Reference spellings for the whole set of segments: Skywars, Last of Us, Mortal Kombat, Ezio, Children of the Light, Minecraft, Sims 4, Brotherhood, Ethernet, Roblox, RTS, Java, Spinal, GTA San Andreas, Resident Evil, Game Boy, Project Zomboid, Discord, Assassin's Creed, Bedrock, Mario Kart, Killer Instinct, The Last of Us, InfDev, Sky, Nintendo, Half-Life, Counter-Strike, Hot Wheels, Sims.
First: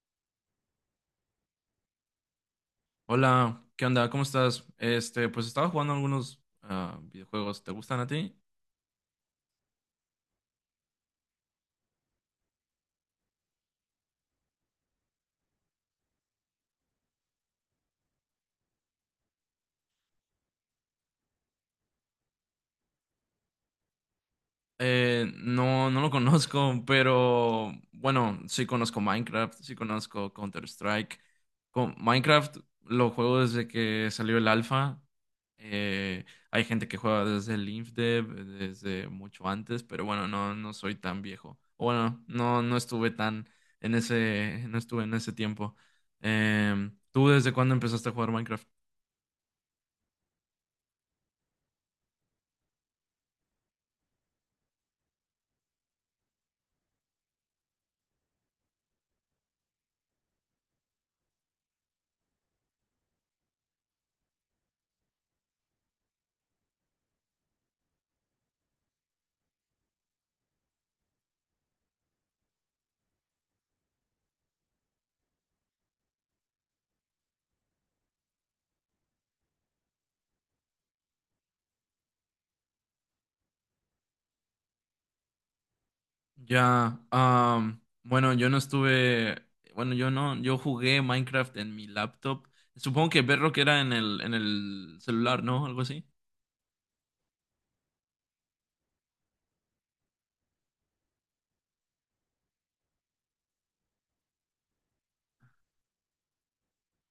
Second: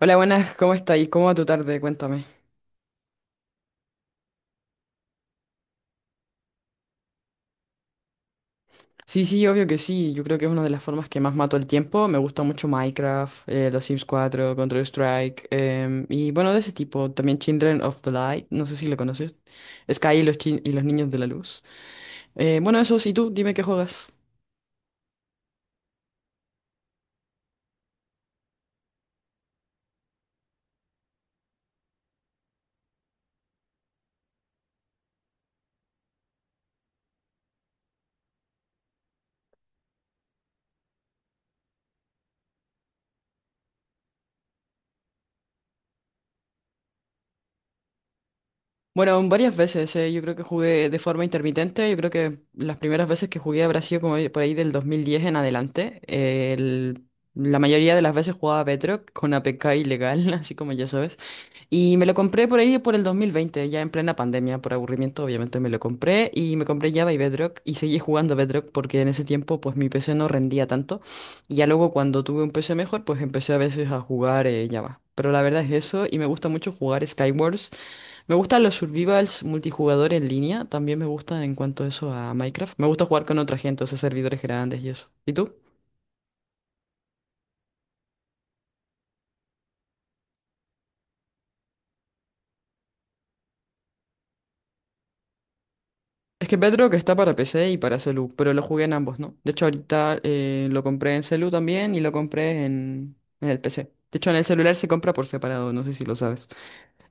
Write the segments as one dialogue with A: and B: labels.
A: Hola, buenas, ¿cómo estáis? ¿Cómo va tu tarde? Cuéntame.
B: Hola, ¿qué onda? ¿Cómo estás? Este, pues estaba jugando algunos videojuegos. ¿Te gustan a ti?
A: Sí, sí, obvio que sí. Yo creo que es una de las formas que más mato el tiempo. Me gusta mucho Minecraft, los Sims 4, Counter-Strike, y bueno, de ese tipo. También Children of the Light, no sé si lo conoces. Sky y los Niños de la Luz. Bueno, eso sí, tú, dime qué juegas.
B: No lo conozco, pero bueno, sí conozco Minecraft, sí conozco Counter-Strike. Con Minecraft lo juego desde que salió el alfa. Eh, Hay gente que juega desde el InfDev, desde mucho antes, pero bueno, no soy tan viejo. O bueno, no estuve tan no estuve en ese tiempo. ¿Tú desde cuándo empezaste a jugar Minecraft?
A: Bueno, varias veces, yo creo que jugué de forma intermitente, yo creo que las primeras veces que jugué habrá sido como por ahí del 2010 en adelante. La mayoría de las veces jugaba Bedrock con APK ilegal, así como ya sabes. Y me lo compré por ahí por el 2020 ya en plena pandemia, por aburrimiento, obviamente me lo compré y me compré Java y Bedrock y seguí jugando a Bedrock porque en ese tiempo pues mi PC no rendía tanto y ya luego cuando tuve un PC mejor pues empecé a veces a jugar Java. Pero la verdad es eso y me gusta mucho jugar Skywars. Me gustan los survivals multijugador en línea, también me gusta en cuanto a eso a Minecraft. Me gusta jugar con otra gente, o sea, servidores grandes y eso. ¿Y tú?
B: Ya, bueno, yo no estuve, bueno, yo no, yo jugué Minecraft en mi laptop. Supongo que Bedrock era en el celular, ¿no? Algo así.
A: Es que Bedrock está para PC y para celu, pero lo jugué en ambos, ¿no? De hecho, ahorita lo compré en celu también y lo compré en el PC. De hecho, en el celular se compra por separado, no sé si lo sabes.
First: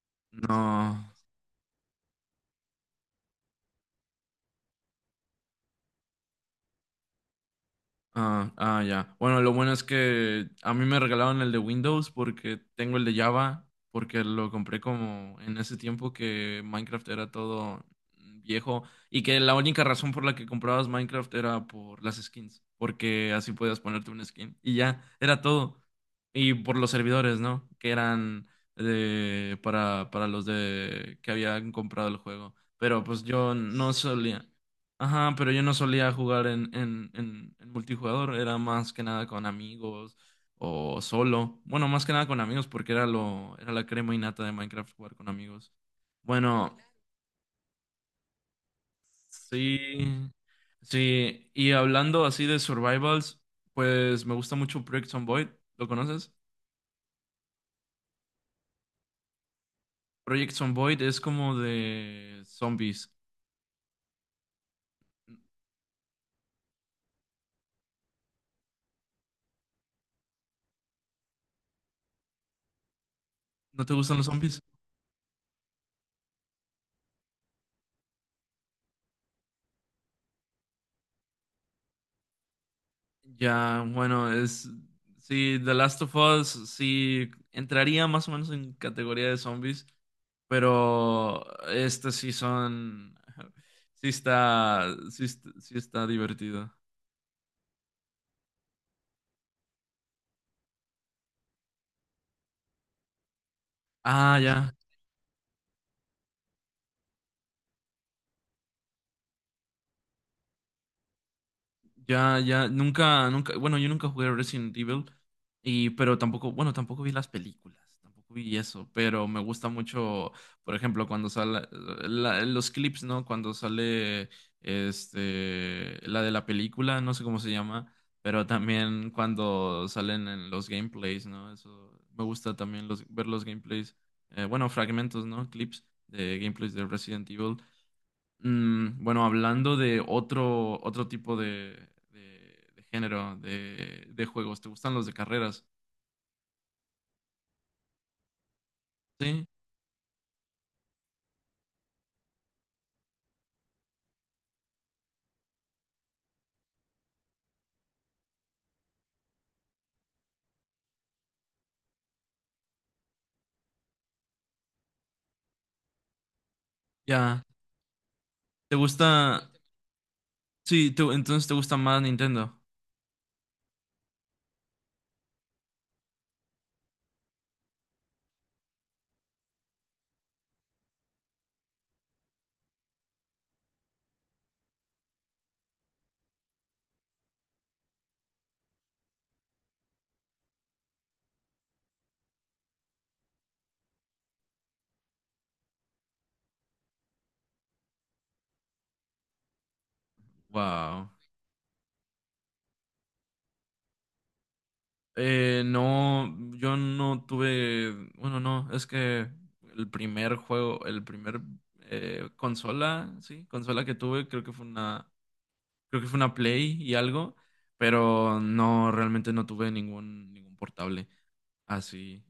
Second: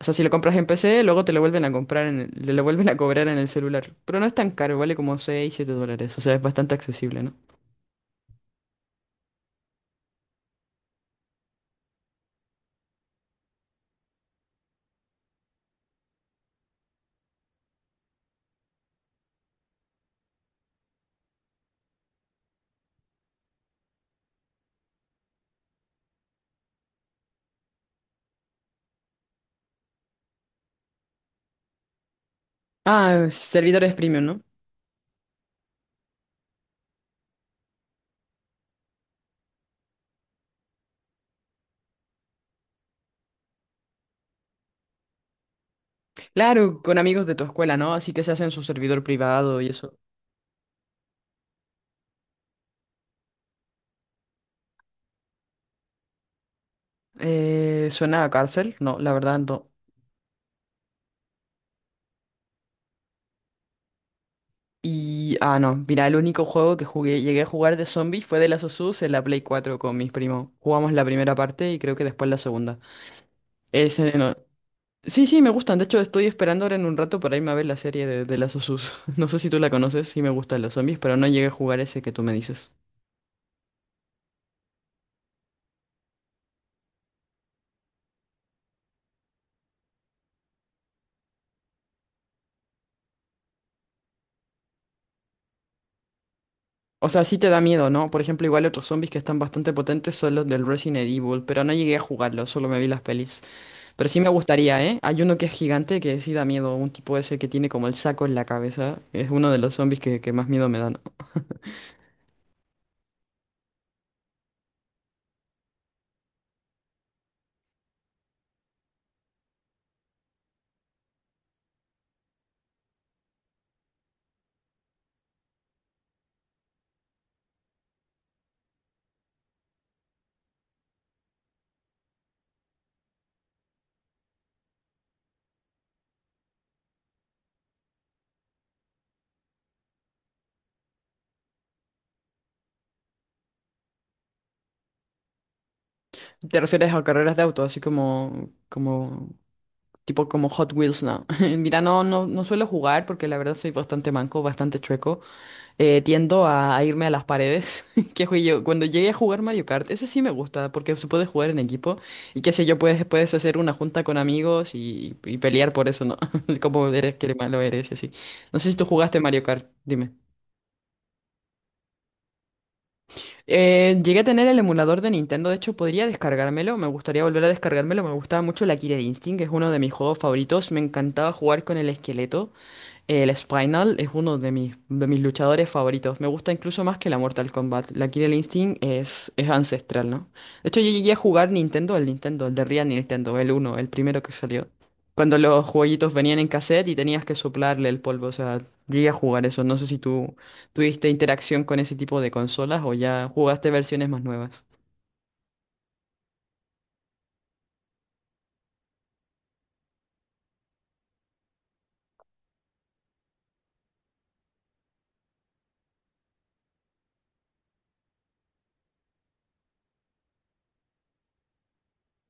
A: O sea, si lo compras en PC,
B: No.
A: luego te lo vuelven a cobrar en el celular. Pero no es tan caro, vale como 6 7 dólares. O sea, es bastante accesible, ¿no?
B: Ah, ah, ya. Bueno, lo bueno es que a mí me regalaron el de Windows porque tengo el de Java, porque lo compré como en ese tiempo que Minecraft era todo viejo y que la única razón por la que comprabas Minecraft era por las skins, porque así podías ponerte una skin y ya, era todo. Y por los servidores, ¿no? Que eran para los de que habían comprado el juego. Pero pues
A: Ah,
B: yo no
A: servidores premium, ¿no?
B: solía. Ajá, pero yo no solía jugar en multijugador, era más que nada con amigos o solo. Bueno, más que nada con amigos porque era la crema innata de Minecraft jugar con amigos. Bueno,
A: Claro, con amigos de tu escuela, ¿no? Así que se hacen su servidor privado y eso.
B: sí, sí, y hablando así de survivals, pues me gusta mucho Project Zomboid, ¿lo conoces?
A: ¿Suena a cárcel? No, la verdad no.
B: Project Zomboid es como de zombies.
A: Y, no, mira, el único juego que jugué, llegué a jugar de zombies fue de Last of Us en la Play 4 con mis primos. Jugamos la primera parte y creo que después la segunda.
B: ¿No te
A: Ese
B: gustan los
A: no-
B: zombies?
A: Sí, sí, me gustan. De hecho, estoy esperando ahora en un rato para irme a ver la serie de Last of Us. No sé si tú la conoces, sí me gustan los zombies, pero no llegué a jugar ese que tú me dices.
B: Ya, bueno, es. Sí, The Last of Us sí entraría más o menos en categoría de zombies, pero este sí son. Sí está. Sí, sí está divertido.
A: O sea, sí te da miedo, ¿no? Por ejemplo, igual otros zombies que están bastante potentes son los del Resident Evil, pero no llegué a jugarlos, solo me vi las pelis. Pero sí me
B: Ah, ya.
A: gustaría, ¿eh? Hay uno que es gigante que sí da miedo, un tipo ese que tiene como el saco en la cabeza. Es uno de los zombies que más miedo me dan.
B: Ya, ya, nunca, bueno, yo nunca jugué Resident Evil, y, pero tampoco, bueno, tampoco vi las películas, tampoco vi eso, pero me gusta mucho, por ejemplo, cuando sale, los clips, ¿no? Cuando sale, este, la de la película, no sé cómo se llama, pero también cuando salen en los gameplays, ¿no? Eso, me gusta también ver los gameplays, bueno, fragmentos, ¿no? Clips de gameplays de Resident Evil. Mm, bueno, hablando de otro tipo de género de juegos, ¿te gustan los de carreras?
A: Te refieres a carreras de auto, así
B: Sí,
A: tipo como Hot Wheels, ¿no? Mira, no, no, no suelo jugar porque la verdad soy bastante manco, bastante chueco. Tiendo a irme a las paredes. Que fui yo, cuando llegué a jugar Mario Kart, ese sí me gusta, porque se puede jugar en equipo y qué sé yo, puedes hacer una junta con amigos y pelear por eso, ¿no? Como eres que
B: ya.
A: malo eres y así. No sé si
B: ¿Te
A: tú jugaste Mario
B: gusta?
A: Kart, dime.
B: Sí, entonces te gusta más Nintendo.
A: Llegué a tener el emulador de Nintendo, de hecho podría descargármelo, me gustaría volver a descargármelo, me gustaba mucho la Killer Instinct, es uno de mis juegos favoritos, me encantaba jugar con el esqueleto. El Spinal es uno de mis luchadores favoritos. Me gusta incluso más que la Mortal Kombat. La Killer Instinct es ancestral, ¿no? De hecho, yo llegué a jugar Nintendo, el de Real Nintendo, el uno el primero que salió. Cuando los jueguitos venían en cassette y tenías que soplarle el polvo. O sea, llegué a jugar eso. No sé si tú tuviste
B: Wow.
A: interacción con ese tipo de consolas o ya jugaste versiones más nuevas.
B: No, yo no tuve. Bueno, no, es que el primer juego, el primer consola, sí, consola que tuve, creo que fue una, creo que fue una Play y algo, pero no, realmente no tuve ningún portable. Así.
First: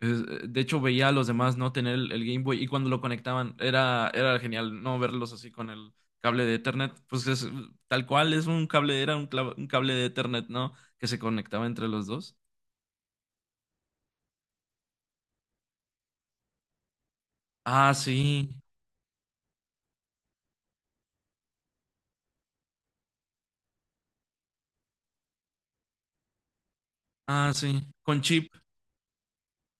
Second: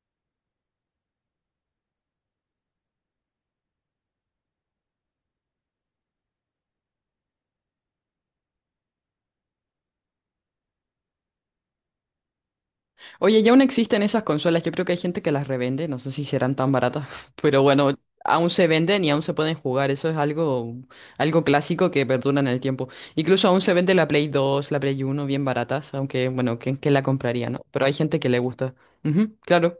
B: De hecho, veía a los demás no tener el Game Boy y cuando lo conectaban era genial no verlos así con el cable de Ethernet. Pues es tal cual, era un, un cable de Ethernet, ¿no? Que se conectaba entre los dos.
A: Oye, ya aún existen esas consolas, yo creo que hay gente que las revende, no sé si serán tan baratas, pero bueno,
B: Ah, sí.
A: aún se venden y aún se pueden jugar, eso es algo clásico que perdura en el tiempo. Incluso aún se vende la Play 2, la Play 1, bien baratas, aunque bueno, ¿quién la compraría,
B: Ah,
A: no?
B: sí.
A: Pero hay gente
B: Con
A: que le
B: chip.
A: gusta. Ujú, claro.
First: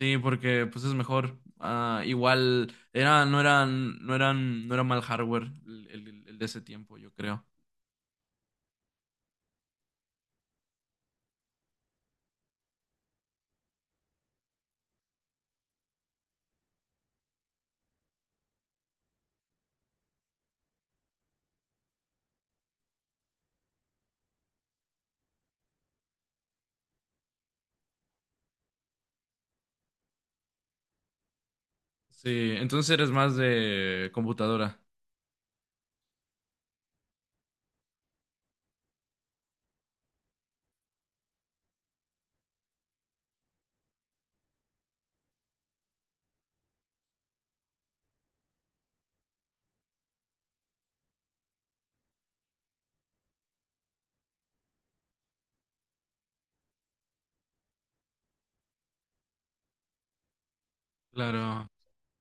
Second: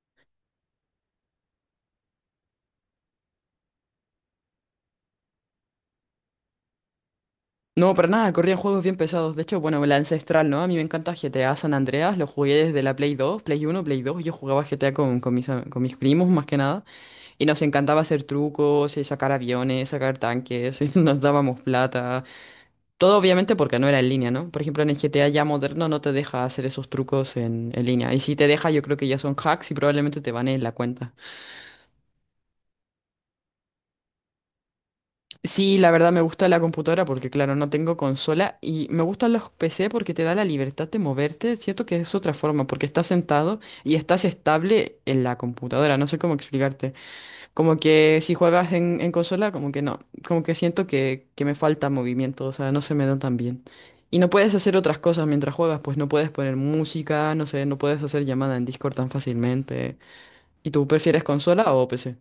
B: Sí, porque pues es mejor. Ah, igual era, no eran, no era mal hardware el de ese tiempo, yo creo.
A: No, para nada, corrían juegos bien pesados. De hecho, bueno, la ancestral, ¿no? A mí me encanta GTA San Andreas, lo jugué desde la Play 2, Play 1, Play 2. Yo jugaba GTA con mis primos más que nada. Y nos encantaba hacer trucos, y sacar aviones, sacar tanques, y nos dábamos plata. Todo obviamente porque no era en línea, ¿no? Por ejemplo, en el GTA ya moderno no te deja hacer esos trucos en línea. Y si te deja, yo creo que ya son hacks y probablemente te baneen la cuenta.
B: Sí, entonces eres más de computadora.
A: Sí, la verdad me gusta la computadora porque, claro, no tengo consola. Y me gustan los PC porque te da la libertad de moverte. Siento que es otra forma, porque estás sentado y estás estable en la computadora. No sé cómo explicarte. Como que si juegas en consola, como que no. Como que siento que me falta movimiento, o sea, no se me dan tan bien. Y no puedes hacer otras cosas mientras juegas, pues no puedes poner música, no sé, no puedes hacer llamada en Discord tan fácilmente. ¿Y tú prefieres
B: Claro.
A: consola o PC?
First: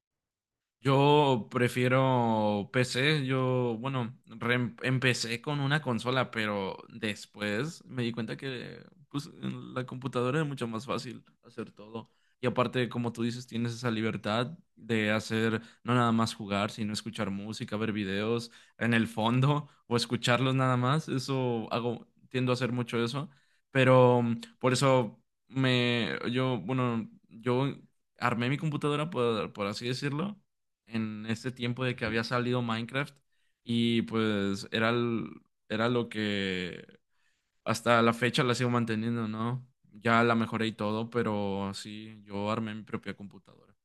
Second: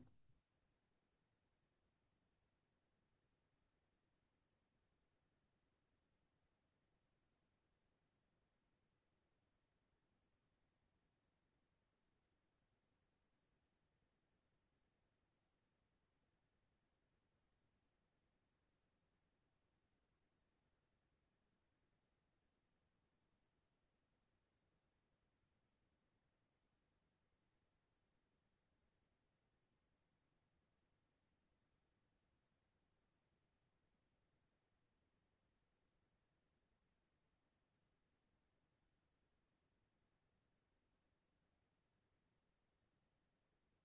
B: Yo prefiero PC, yo, bueno, empecé con una consola, pero después me di cuenta que pues, en la computadora es mucho más fácil hacer todo. Y aparte, como tú dices, tienes esa libertad de hacer no nada más jugar, sino escuchar música, ver videos en el fondo o escucharlos nada más. Eso hago, tiendo a hacer mucho eso, pero mm, por eso yo, bueno, yo armé mi computadora, por así decirlo en este tiempo de que había salido Minecraft y pues era lo que hasta la fecha la sigo manteniendo, ¿no? Ya la mejoré y todo, pero sí, yo armé mi propia computadora.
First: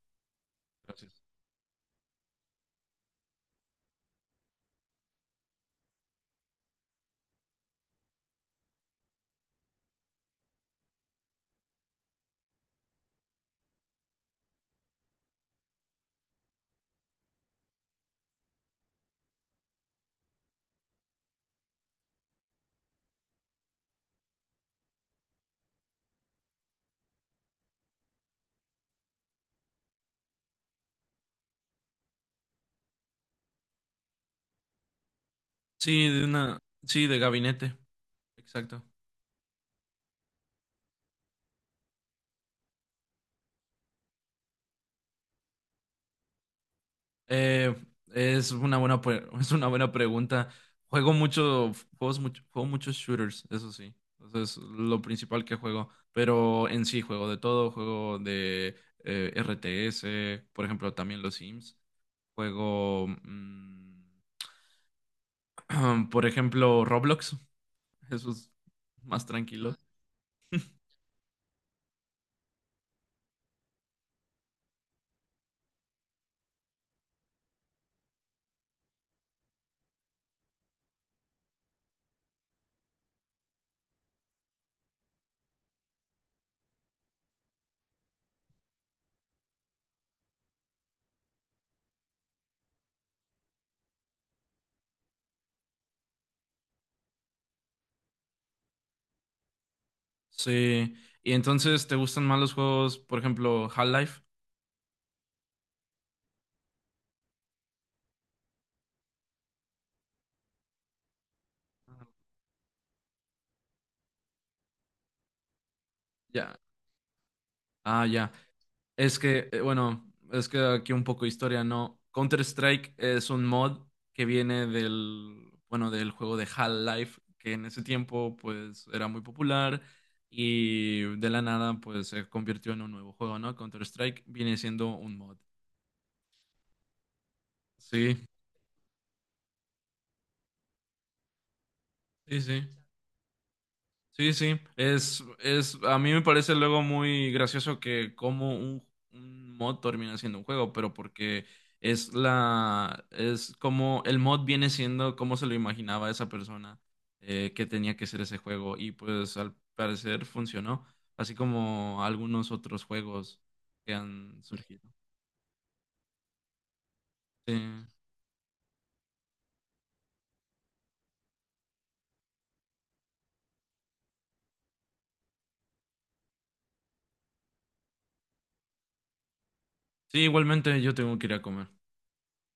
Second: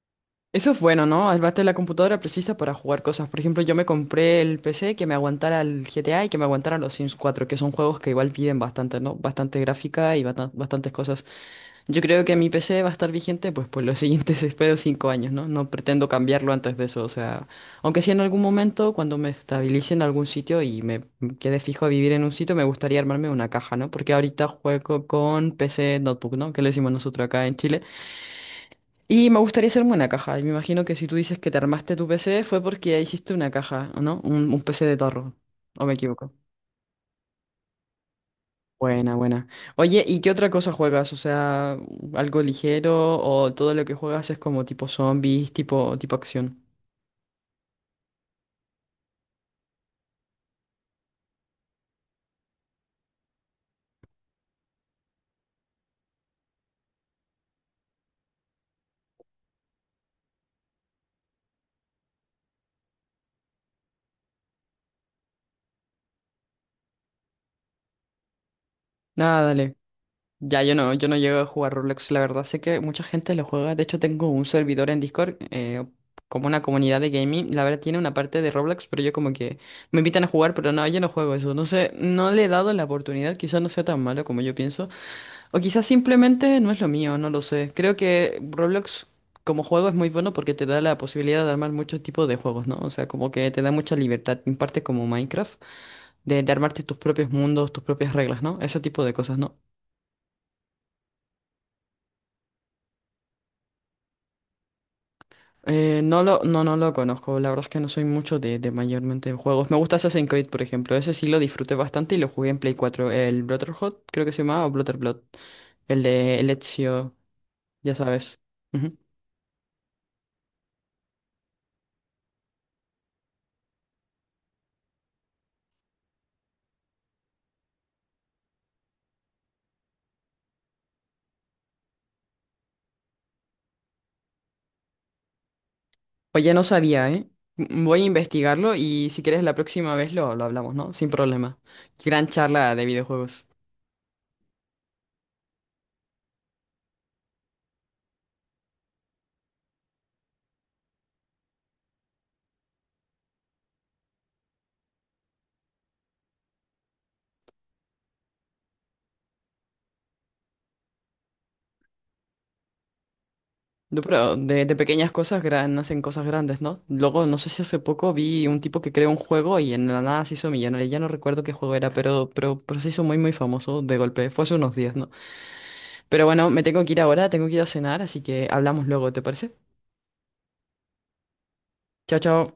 A: Eso es bueno,
B: Gracias.
A: ¿no? Además, la computadora precisa para jugar cosas. Por ejemplo, yo me compré el PC que me aguantara el GTA y que me aguantara los Sims 4, que son juegos que igual piden bastante, ¿no? Bastante gráfica y bastantes cosas. Yo creo que mi PC va a estar vigente pues por los siguientes, espero, 5 años, ¿no? No pretendo cambiarlo antes de eso, o sea, aunque sí en algún momento, cuando me estabilice en algún sitio y me quede fijo a vivir en un sitio, me gustaría armarme una caja, ¿no? Porque ahorita juego con PC Notebook, ¿no? Que le decimos nosotros acá en Chile. Y me gustaría hacerme una caja. Y me imagino que si tú dices que te armaste tu PC fue porque hiciste una caja, ¿o no? Un PC de tarro. ¿O me
B: Sí, de
A: equivoco?
B: una, sí, de gabinete, exacto.
A: Buena, buena. Oye, ¿y qué otra cosa juegas? O sea, algo ligero o todo lo que juegas es como tipo zombies, tipo acción.
B: Eh, es una buena, pre- es una buena pregunta. Juego mucho, juegos mucho, juego muchos shooters, eso sí. Eso es lo principal que juego. Pero en sí juego de todo, juego de RTS, por ejemplo, también los Sims. Juego, mm, por ejemplo, Roblox. Eso es más
A: Nada,
B: tranquilo.
A: dale. Ya yo no llego a jugar Roblox, la verdad. Sé que mucha gente lo juega. De hecho, tengo un servidor en Discord, como una comunidad de gaming. La verdad tiene una parte de Roblox, pero yo como que me invitan a jugar, pero no, yo no juego eso. No sé, no le he dado la oportunidad. Quizás no sea tan malo como yo pienso. O quizás simplemente no es lo mío, no lo sé. Creo que Roblox como juego es muy bueno porque te da la posibilidad de armar muchos tipos de juegos, ¿no? O sea, como que te da mucha libertad, en parte como Minecraft, de armarte tus propios mundos, tus propias reglas, ¿no? Ese tipo de cosas, ¿no?
B: Sí. Y entonces, ¿te gustan más los juegos, por ejemplo, Half-Life?
A: No lo, no, no lo conozco, la verdad es que no soy mucho de mayormente juegos. Me gusta Assassin's Creed, por ejemplo, ese sí lo disfruté bastante y lo jugué en Play 4 El Brotherhood, creo que se llamaba, o blood el de el
B: Ya.
A: Ezio, ya
B: Ah, ya.
A: sabes. Ujú.
B: Es que, bueno, es que aquí un poco de historia, ¿no? Counter-Strike es un mod que viene del, bueno, del juego de Half-Life, que en ese tiempo, pues, era muy popular y de la nada, pues, se convirtió en un nuevo juego, ¿no? Counter-Strike viene siendo un mod.
A: Oye, no sabía, ¿eh? Voy a
B: Sí,
A: investigarlo y si quieres la próxima vez lo hablamos, ¿no? Sin problema. Gran
B: sí, sí.
A: charla de videojuegos.
B: Sí, sí, es, a mí me parece luego muy gracioso que como un mod termina siendo un juego, pero porque es como el mod viene siendo como se lo imaginaba esa persona que tenía que ser ese juego y pues al parecer funcionó, así como algunos otros juegos que
A: No, pero
B: han
A: de
B: surgido.
A: pequeñas cosas nacen cosas grandes, ¿no? Luego, no sé
B: Sí,
A: si hace poco vi un tipo que creó un juego y en la nada se hizo millonario. Ya no recuerdo qué juego era, pero se hizo muy, muy famoso de golpe. Fue hace unos días, ¿no? Pero bueno, me tengo que ir ahora, tengo que ir a cenar, así que hablamos luego, ¿te parece?
B: sí, igualmente yo tengo que ir a comer.
A: Chao, chao.